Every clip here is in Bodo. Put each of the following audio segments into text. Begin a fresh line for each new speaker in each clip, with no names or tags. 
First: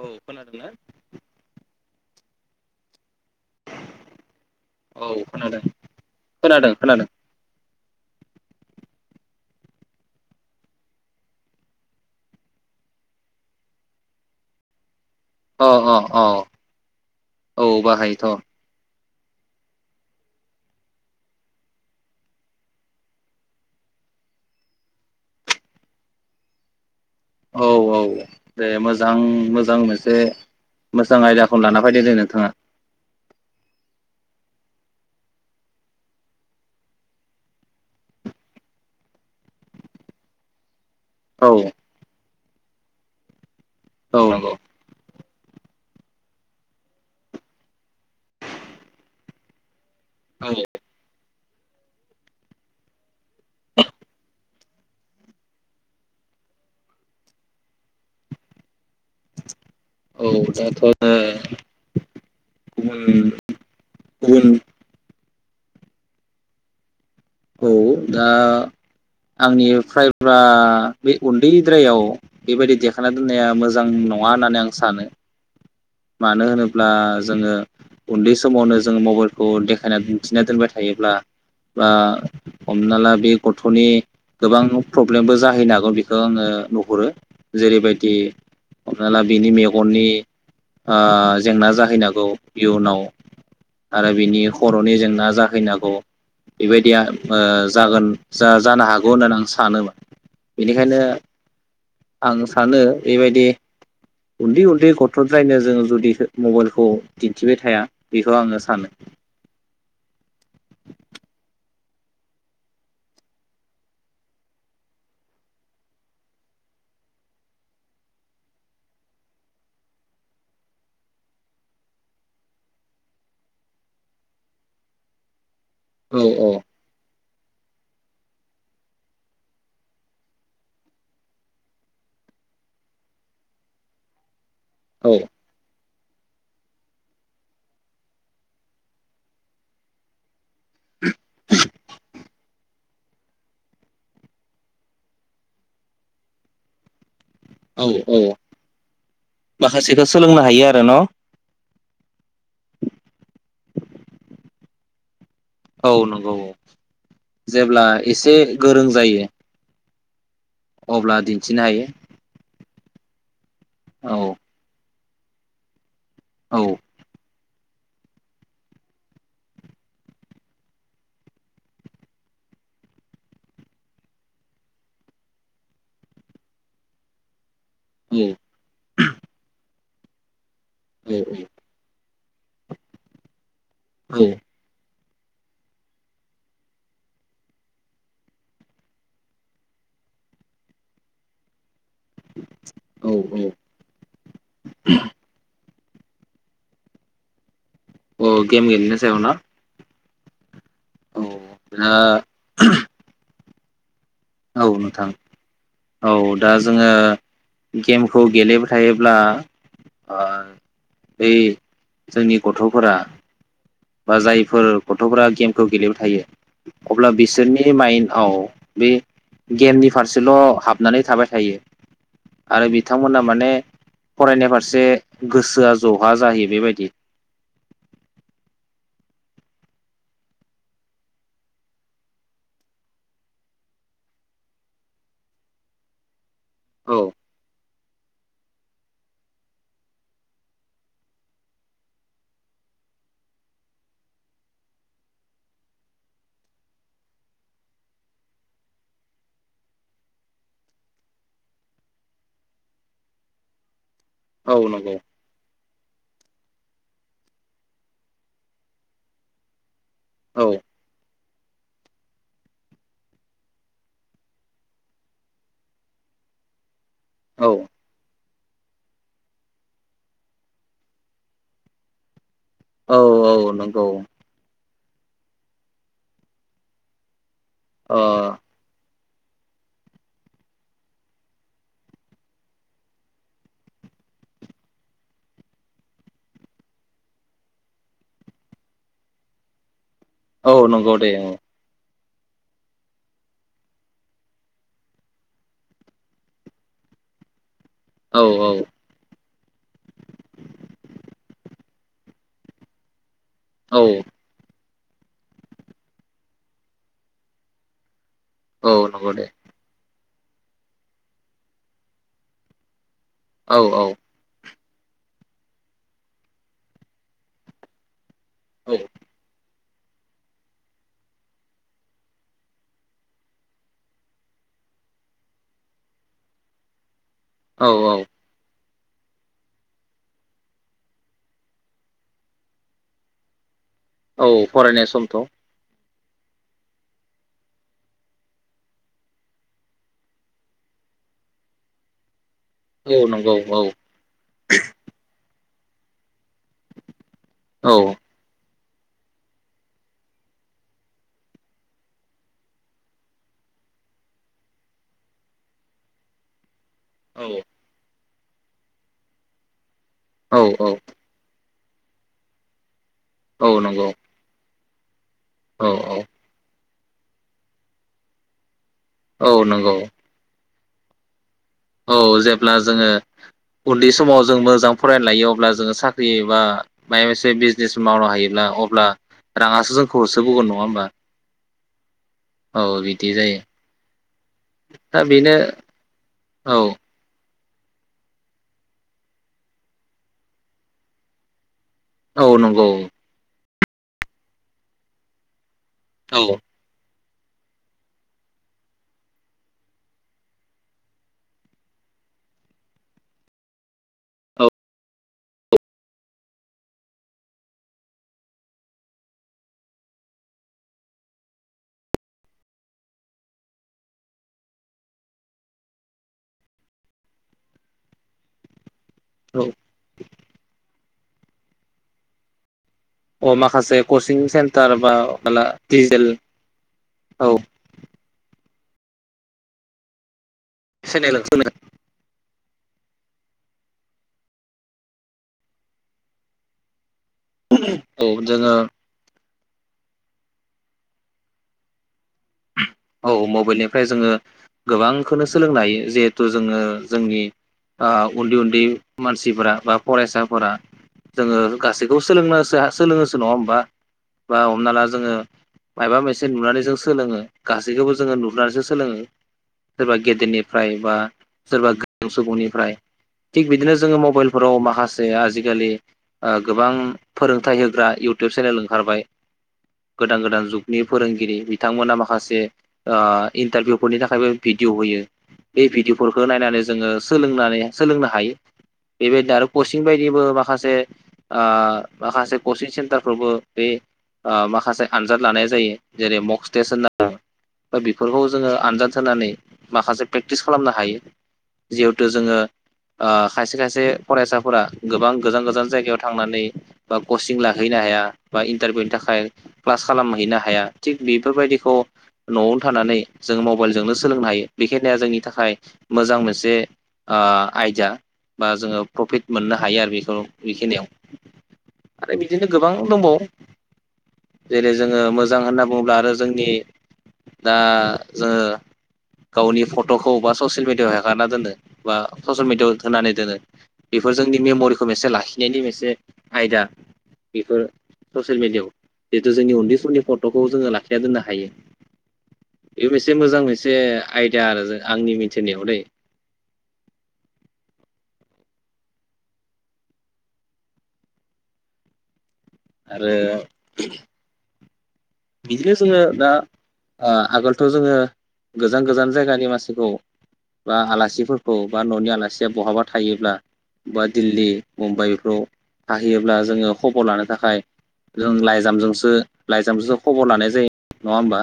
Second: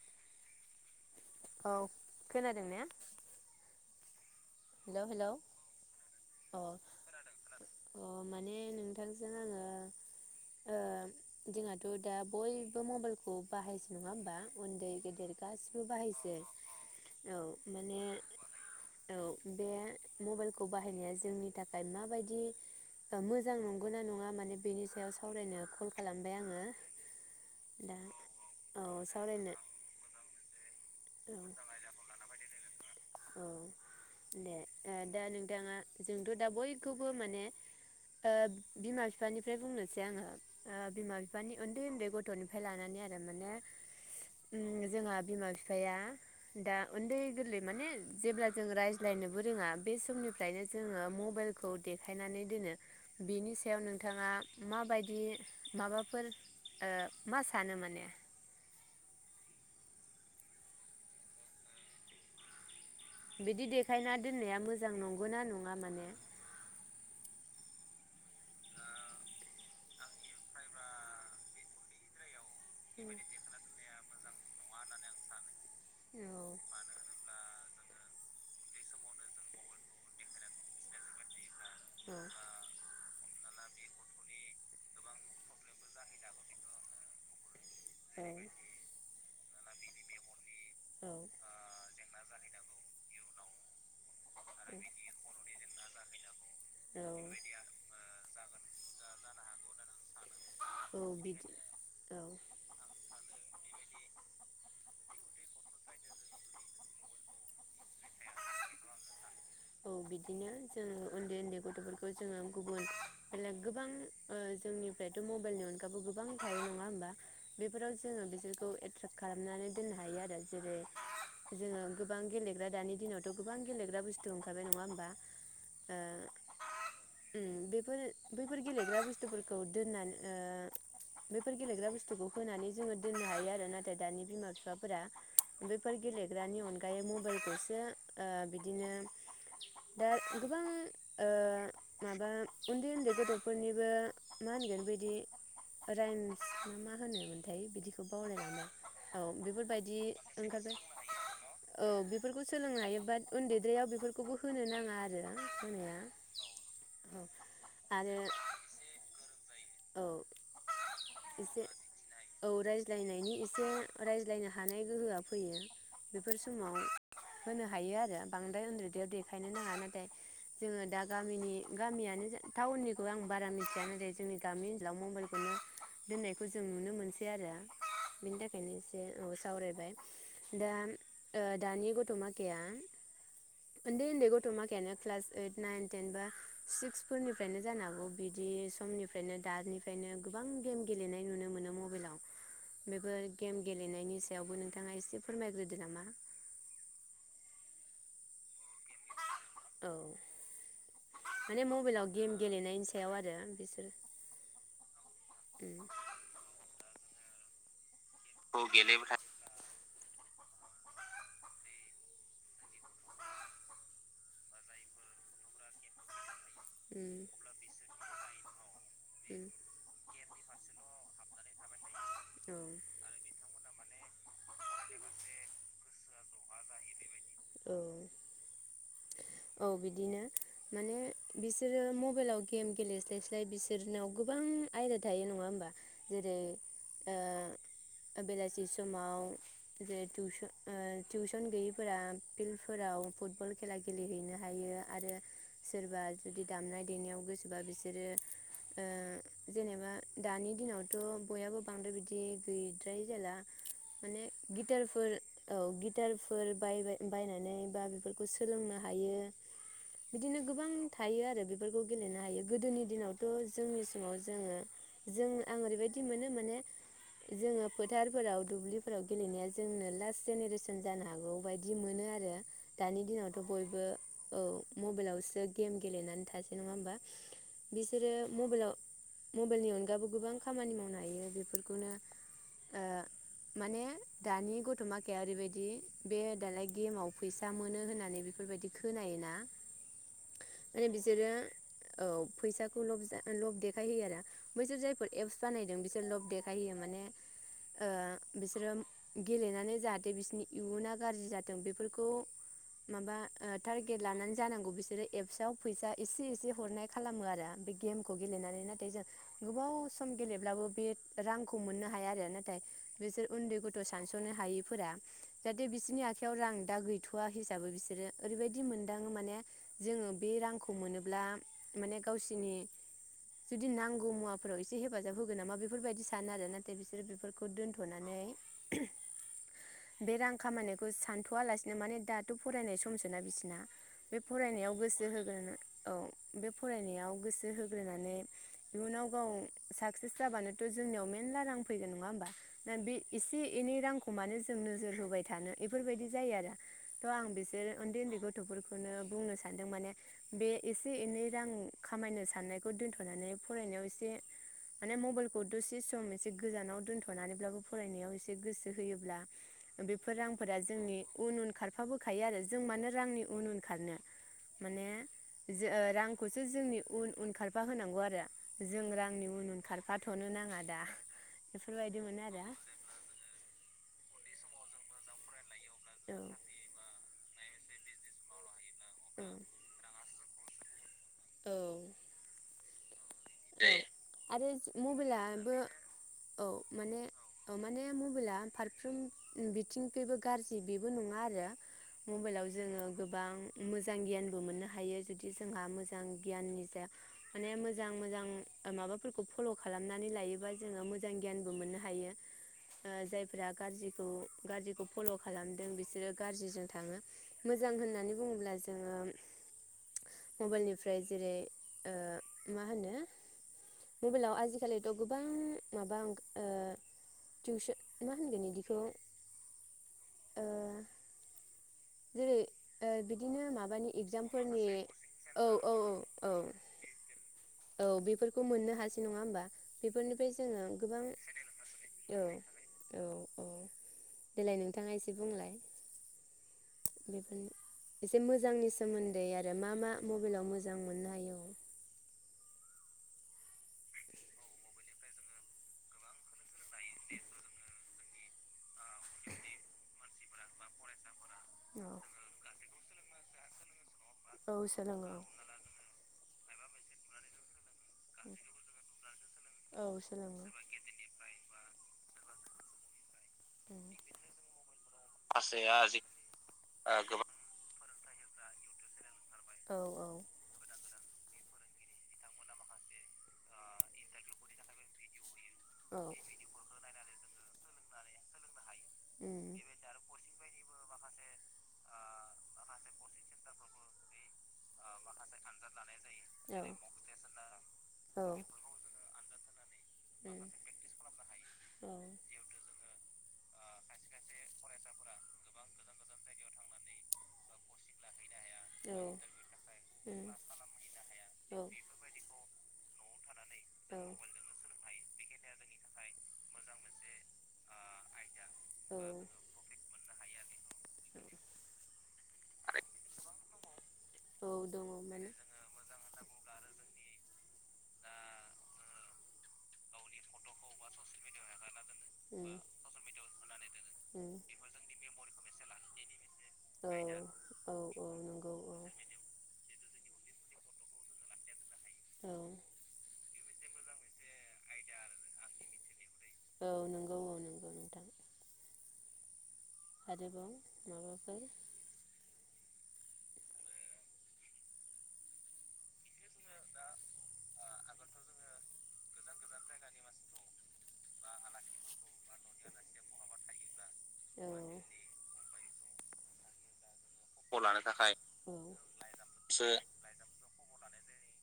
औ खोनादोंना?
औ खोनादों ना? हेलौ
औ
हेलौ अ
खोनादों खोनादों खोनादों
अ माने नोंथांजों आङो ओ जोंहाथ' दा बयबो मबाइलखौ बाहायसो नङा होमबा उन्दै गे दिर
अ
गासिबो
अ अ
बाहायसै औ माने औ बे मबाइलखौ बाहायनाया जोंनि थाखाय माबायदि मोजां नंगौ ना नङा माने बेनि सायाव सावरायनो कल खालामबाय आङो
औ
दा
औ दे
औ सावरायनो
मोजां-मोजां मोनसे मोजां
औ
आयदाखौनो लाना फायदों दे नोंथाङा
औ दे दा नोंथाङा जोंथ' दा बयखौबो माने ओ बिमा बिफानिफ्राय बुंनोसै आङो। ओ बिमा
औ
बिफानि उन्दै-उन्दै ग गथ'निफाय लानानै आरो माने।
औ नंगौ
उम जोंहा। बिमा-बिफाया दा उन्दै गोरलै माने। जेब्ला जों रायज्लायनोबो रोङा। बे
औ
समनिफ्रायनो जोङो मबेल। खौ देखायनानै दोनो। बिनि सायाव नोंथाङा। माबायदि माबाफोर मा सानो माने?
औ दाथ' ओ। गुबुन
बिदि देखायना
गुबुन
दोननाया मोजां नंगौ ना नङा माने?
औ दा आंनि फायब्रा बे उन्दैद्रायाव। बेबायदि देखाना दोननाया मोजां न नङा होननानै आं सानो।
औ
मानो होनोब्ला जोङो उन्दै समावनो जोङो मबेलखौ देखायना दिन्थिना दोनबाय थायोब्ला बा
औ
हमना ला बे। गथ'नि गोबां प्रब्लेमबो जाहैनो हागौ बेखौ आङो नुहुरो। जेरैबायदि हमाना बिनि मे गननि। ओ
औ
जेंना जाहैनांगौ इयुनाव आरो बिनि खर'नि जेंना जाहैनांगौ
औ
बेबायदिया जागोन जा-जानो हागौ होननानै आं सानोमोन,
औ
बेनिखायनो
बिदि औ
आं सानो बेबायदि उन्दै-उन्दै गथ'। फ्रायनो जोङो जुदि मबाइलखौ दिन्थिबाय थाया बेखौ आङो सानो।
औ बे खौ जोङो गुबुन बेलेग गोबां जोंनिफ्रायथ' मबाइलनि अनगााबो गोबां थायो नङा होमबा बेफोराव जोङो बिसोरखौ एट्राेक्ट खालामनानै दोननो हायो आरो। जेरै जोङो गोबां गेलेग्रा दानि दिनावथ' गोबां गेलेग्रा बुस्थु ओंखारबाय नङा होमबा?
औ औ।
बेफोर-बैफोर गेलेग्रा बुस्थुफोरखौ दोननानै ओ बैफोर गेलेग्रा बुस्थुखौ होनानै जोङो दोननो हायो आरो नाथाय दानि बिमा-बिफा। बिफाफोरा।
औ
बेफोर गेलेग्रानि अनगायै मबेलखौसो ओ बिदिनो दा गोबां ओ माबा उन्दै-उन्दै गथ'फोरनिबो मा होनगोन बिदि राइमस ना मा होनो मोन? थाय
औ
बिदिखौ
औ
बावलाय लांबाय औ बेफोरबायदि।
माखासेखौ सोलोंनो हायो आरो न'
औ बेफोरखौ। सोलोंनो हायो बाद उन्दैद्रायाव बेफोरखौबो होनो नाङा आरो।
औ
होनाया
नंगौ औ
औ
जेब्ला
आरो
एसे गोरों जायो।
औ
अब्ला दिन्थिनो हायो।
बुजायनायनि इस से
औ
रायज्लायनो हानाय गोहोआ फैयो बेफोर
औ
समाव होनो हायो आरो बांद्राय उन्दुदैयाव देखायनो नाङा नाथाय जोङो दा गामिनि गामियानोजा टाउननिखौ आं बारा मिथिया नाथाय जोंनि गामि ओनसोलाव मबाइलखौनो दोननायखौ जों नुनो मोनसै आरो।
औ
बिनि थाखायनो ऐसे औ सावरायबाय दा ओ दानि गथ'मा गैया ओनदै औनदै गथ' माखायानो क्लास ओइत नाऐन टेन बा सिक्स फोरनिफ्रायनो जानो हागौ बिदि समनि फ्रायनो दानिफ्रायनो गोबां गेम गेलेनाय नुनो मोनो म बेलाव
औ
बेफोर
औ
गेम गेलेनायनि सायावबो नोंथाङा एसे फोरमायग्रो दोना मा
अ गेम गेलनिसयाव ना?
औ
औ
माने
दा
मबेलाव गेम गेलेनायनि सायाव आरो। बिसोर
औ नोंथां औ दा जोङो गेम खौ गेलेबाय थायोब्ला ओ बै जोंनि गथ'फोरा बा जायफोर गथ'फोरा गेमखौ गेलेबाय थायो
उम
अब्ला बिसोरनि माइन्डआव बे गेमनि फारसे ल' हाबनानै थाबाय थायो
औ
आरो बिथांमोना माने फरायनाय फारसे गोसोआ जहा जाहैयो बेबायदि
औ औ बिदिनो माने बिसोरो मबेलाव गेम गेलेस्लायस्लाय बिसोरनाव गोबां आयदा थायो नङा होमबा जेरै
औ
ओ बेलासि समाव जे टिउसन ओ टिउसन गैयिफोरा फिल्डफोराव फुटबल खेला गेलेहैनो हायो आरो सोरबा जुदि दामनाय देनायाव गोसोबा बिसोरो ओ जेनेबा दानि दिनावथ' बयाबो बांद्राय बिदि गैद्रायै जाला माने
औ नंगौ
गिटारफोर औ गि गिटारफोर बाय-बाय-बायनानै बा बेफोरखौ सोलोंनो हायो बिदिनो
औ
गोबां थायो आरो बेफोरखौ गेलेनो हायो गोदोनि दिनावथ' जोंनि समाव जोङो जों आं ओरैबायदि मोनो माने
औ
जोङो फोथारफोराव दुब्लिफोराव गेलेनाया जोंनो लास्ट जेनेरेसन जानो हागौ बायदि मोनो आरो।
औ
दानि दिनावथ'
औ
बयबो
नंगौ
औ। मबाइलावसो गेम गेलेनानै थासै नङा होमबा?
ओ
बिसोरो मबाइलाव मबाइलनि अनगाबो गोबां खामानि मावनो हायो बे बेफोरखौनो माने दानि गथ' माखाया ओरैबायदि बे दालाय गेमाव फैसा मोनो होननानै बेफोरबायदि खोनायोना
औ
माने
नंगौ दे।
बिसोरो औ फैसाखौ ल-लब देखायहयो आरो बैसोर जायफोर एप्स बानायदों बिसोर लब देख खायो माने ओ
औ
बिसोरो गेलेनानै जाहाथे बिसोरनि इयुना गाज्रि जाथों बेफोर खौ माबा
औ
टारगेट लानानै जानांगौ बिसोर जेरै एपसआव फैसा एसे एसे हरनाय खालामो आरो बे गेम गेलेनानै
औ
नाथाय जों
नंगौ दे
गोबाव स सम गेलेब्लाबो बे रांखौ मोननो हाया आरो नाथाय बिसोर
औ
उन्दै गथ'
औ
सानस'नो हायि फोरा जाहाथे बिसोरनि आखाइयाव रां दा गैथ'वा हिसाबै बिसोरो ओरैबायदि
औ
मोनदां माने जोङो बे रांखौ मोनोब्ला माने गावसिोरनि जुदि नांगौ मुवाफोराव एसे हेफाजाब होगोन नामा बेफोरबायदि सा सानो आरो नाथाय बिसोरो बेफोरखौ
औ औ
दोन्थ'नानै बे रां खामायानिखौ सानथ'वलासिनो माने दाथ' फरायनाय समसोना बिसिना बे
औ
फरायनायाव
फरायनाय
गोसो
समथ'
होगोनो औ बे फरायनायाव गोसो होग्रोनानै इयुनाव गाव साक्सेस जाबानोथ' जोंनियाव मेनला रां फैगोन नङा होनोमबा? दा बे
औ नंगौ
एसे
औ
एनै रांखौ मानो जों नोजोर होबाय थानो बेफोरबायदि जायो आरो थ' आं बिसोर
औ
उन्दै उन्दै गथ'फोरखौ बेनो बुंनो सानदों माने बे एसे एनै रां खामायनो साननायखौ दोन्थ'नानै फरायनायाव एसे माने मबाइल दसे सम एसे गोजानाव
औ
दोनथ'नानैब्लाबो फरायनायाव एसे गोसो होयोब्ला बेफोर रांफोरा
औ
जोंनि उन उन खार खाबोखायो आरो जों मानो रांनि उन
औ
उन
नंगौ
खारनो माने जो
औ
ओ
औ
रांखौसो जोंनि उन उन खारफा होनांगौ आरो। जों रांनि
औ
उन उन
नंगौ
खारफा नाङा दा।
औ
बेफोरबायदि मोनो आरो
जेब्ला जोङो उन्दै समाव जों मो मोजां फरायनालायो अब्ला जोङो साख्रि एबा मायाव मोनसे बि जे समावनो हायोब्ला अ अब्ला राङासो जोंखौ हो बोगोन नङा होमबा।
औ
औ बि
आरो
बेनो
मबाइलाबो औ माने माने मबाइला फारफ्रोम बिथिंखै गाज्रि बेबो नङा आरो
औ
मबाइलाव
नंगौ
जोङो गोबां मोजां गियानबो मोननो हायो जुदि जोंहा मोजां
औ
गियाननि जाया माने मोजां मोजां। माबाफोरखौ फल' खालामनानै लायोबा जोङो मोजां गियानबो मोननो हायो ओ जायफोरा गाज्रिखौ
औ
गाज्रिखौ फल' खालामदों बिसोरो गाज्रिजों थाङो मोजां होननानै बुङोब्ला जोङो मबाइलनिफ्राय जेरै ओ मा होनो मबाइलाव आजि खालिथ गोबां माबा ओ टिउसन मा होनगोन बिदिखौ
औ।
ओ जेरै ओ
अ
बिदिनो
माखासे
माबानि
कचिं
इगजामफोरनि
सेन्टार बा माला
औ औ
डिजिटेल
औ औ
औ
औ बेफोर मोननो हासै नङा होमबा बेफोरनि ओमफ्राय जोङो गोबां
चेनेल
औ। औ औ देलाय नोंथाङा एसे बुंलाय। बेफोरनि
औ
एसे
जोङो
मोजांनि सोमोन्दै दै आरो मा मा मबाइलाव मोजां मोननो हायो।
औ मबाइलनिफ्राय जोङो गोबांखोनो सोलोंनो हायो जिहेथु जोङो जोंनि आ उन्दै उन्दै मानसिफोरा बा फरायसाफोरा जोङो गासैखौबो सोलोंनो सोलों नङा होनबा। बा
औ
हमना ला
सोलोङो
जोङो मायबा मोनसे जे नुनानै जों सोलोङो। गास सैखोबो जोङो नुनानैसो सोलोङो
औ
सोरबा
औ सोलोङो
गेदेरनिफ्राय बा सोरबा गो सुबुंनि फ्राय थिग बिदिनो
उम
जोङो मबाइलफोराव माखासे आजिखालि
माखासेया जि
ओ गोबां
ओ गोबां
फोरोंथाइ होग्रा इउटुब चेनेल ओंखारबाय
औ औ
गोदान गोदान जुगनि फोरोंगिरि बिथांमोना माखास से ओ इन्टारभिउफोरनि थाखायबो भिडिअ होयो बे
औ
भिदिअफोरखौ नायनानै जोङो सोलोंनानै सोलोंनो हायो बेबायदिनो आरो
उम
कचिं बायदिबो माखासे ओ माखासे कचिं सेन्टारफ्रावबो बे माखासे आनजाद लानाय जायो जेरै मकस टेस होनना दा बेफोरखौ
औ
जोङो आनजाद होनानै माखासे प्रेक्टिस खालामनो हायो जिहेथु
उम
जोङो ओ खायस से खायसे फरायसाफोरा गोबां गोजान गोजान जायगायाव थांनानै बा कचिं लाहैनो हाया बा इन्टारभिउनि थाखाय क्लास खालामहैनो हाया थि बेफोरबायद न'आवनो थानानै जों मबाइलजोंनो सोलोंनो हायो बेखिनिा जोंनि थाखाय मोजां मोनसे ओ आयदा बा जोङो प्रफिट मोननो हायो आरो बेखौ बेखिनियाव आरो बिदिनो गोबां दंबावो
औ
जेरै
दङ
जोङो
माने
मोजां होनना बुङोब्ला आरो जोंनि दा जोङो गावनि फट फट'खौ बा ससियेल मिडियायाव हेगारना दोनो बा ससियेल मिडियायाव होनानै दोनो बेफोर
उम
जोंनि मेम'रिखौ मोनसे लाखिनायनि मोनसे आयदा बेफोर
औ
ससियेल
नंगौ
मिेडियाआव
औ
जिहेतु जोंनि उन्दै समनि फट फट'खौ जोङो लाखिया दोननो हायो
औ
बे मोनसे मोजां मोनस से आयदा आरो आंनि मिथिनायाव दै
औ नंगौ औ नंगौ आरोेबाव माबाफोर
आरो बिदिनो जोंयो दा आगोलथ' जोङो गोजान गोजान जायगानि मानसिखौ बा आलासिफोरखौ बा न'नि आलासिया बहाबा थायोब्ला बा
ओ
दिल्ली मुम्बाइफ्राव थाहैयोब्ला जो जोङो खबर लानो
खबर
थाखाय
लानो थाखाय
जों
सो
लाइजामजोंसो लाइजामजोंसो खबर लानाय जायो नङा होमबा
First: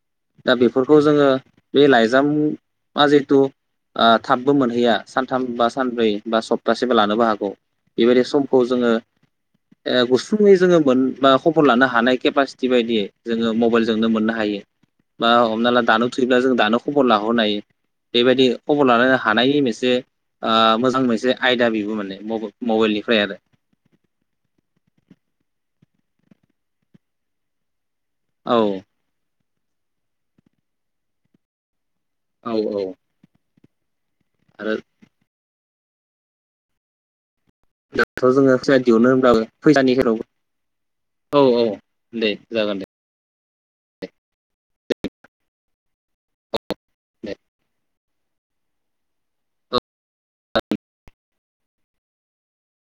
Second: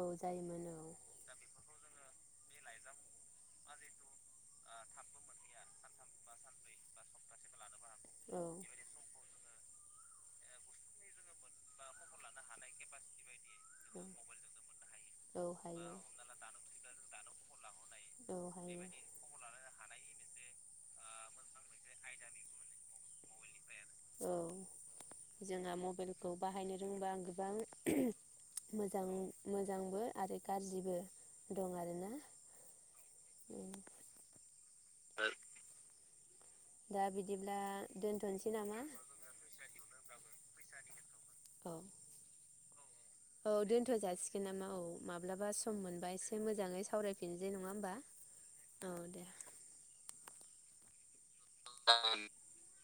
औ
दा
जायोमोन
बेफोरखौ
औ
जोङो बे लाइजामा जिहेथु ओ थाबबो मोनहैया सानथाम बा सानब्रै बा सप्तासेबो लानोबो हागौ बेबायदि
औ
समखौ जोङो ओ गुसुङै जोङो मोन बा खबर लानो हानाय केफा थिबायायदियै जोङो मबाइलजोंनो मोननो हायो बा
औ
हमना
हाय
ला दानो थुैब्ला जों दानो खबर लाहरनो हायो
औ
बेबायदि
हाय
खबर लानो हानायनि मोनसे ओ मोजां मोनसे आयदा बेबो माने मबाइलनिफ्राय आरो
मबाइल खौ बाहायनो रोंबा आं गोबां
आरो
मोजां मोजांबो आरो गाज्रिबो दं आरो ना।
औ औ आरो
दा बि
दाथ जोङो फैसा दिहुननो होनब्लाबो फैसानि [unintelligible] औ औ दे जागोन दे
औ दोनथ' जासिगोन नामा औ माब्लाबा सम मोनबाय एसे मोजाङै
दे औ
सावरायफिनसै नङा होमबा! औ दे [unintelligible]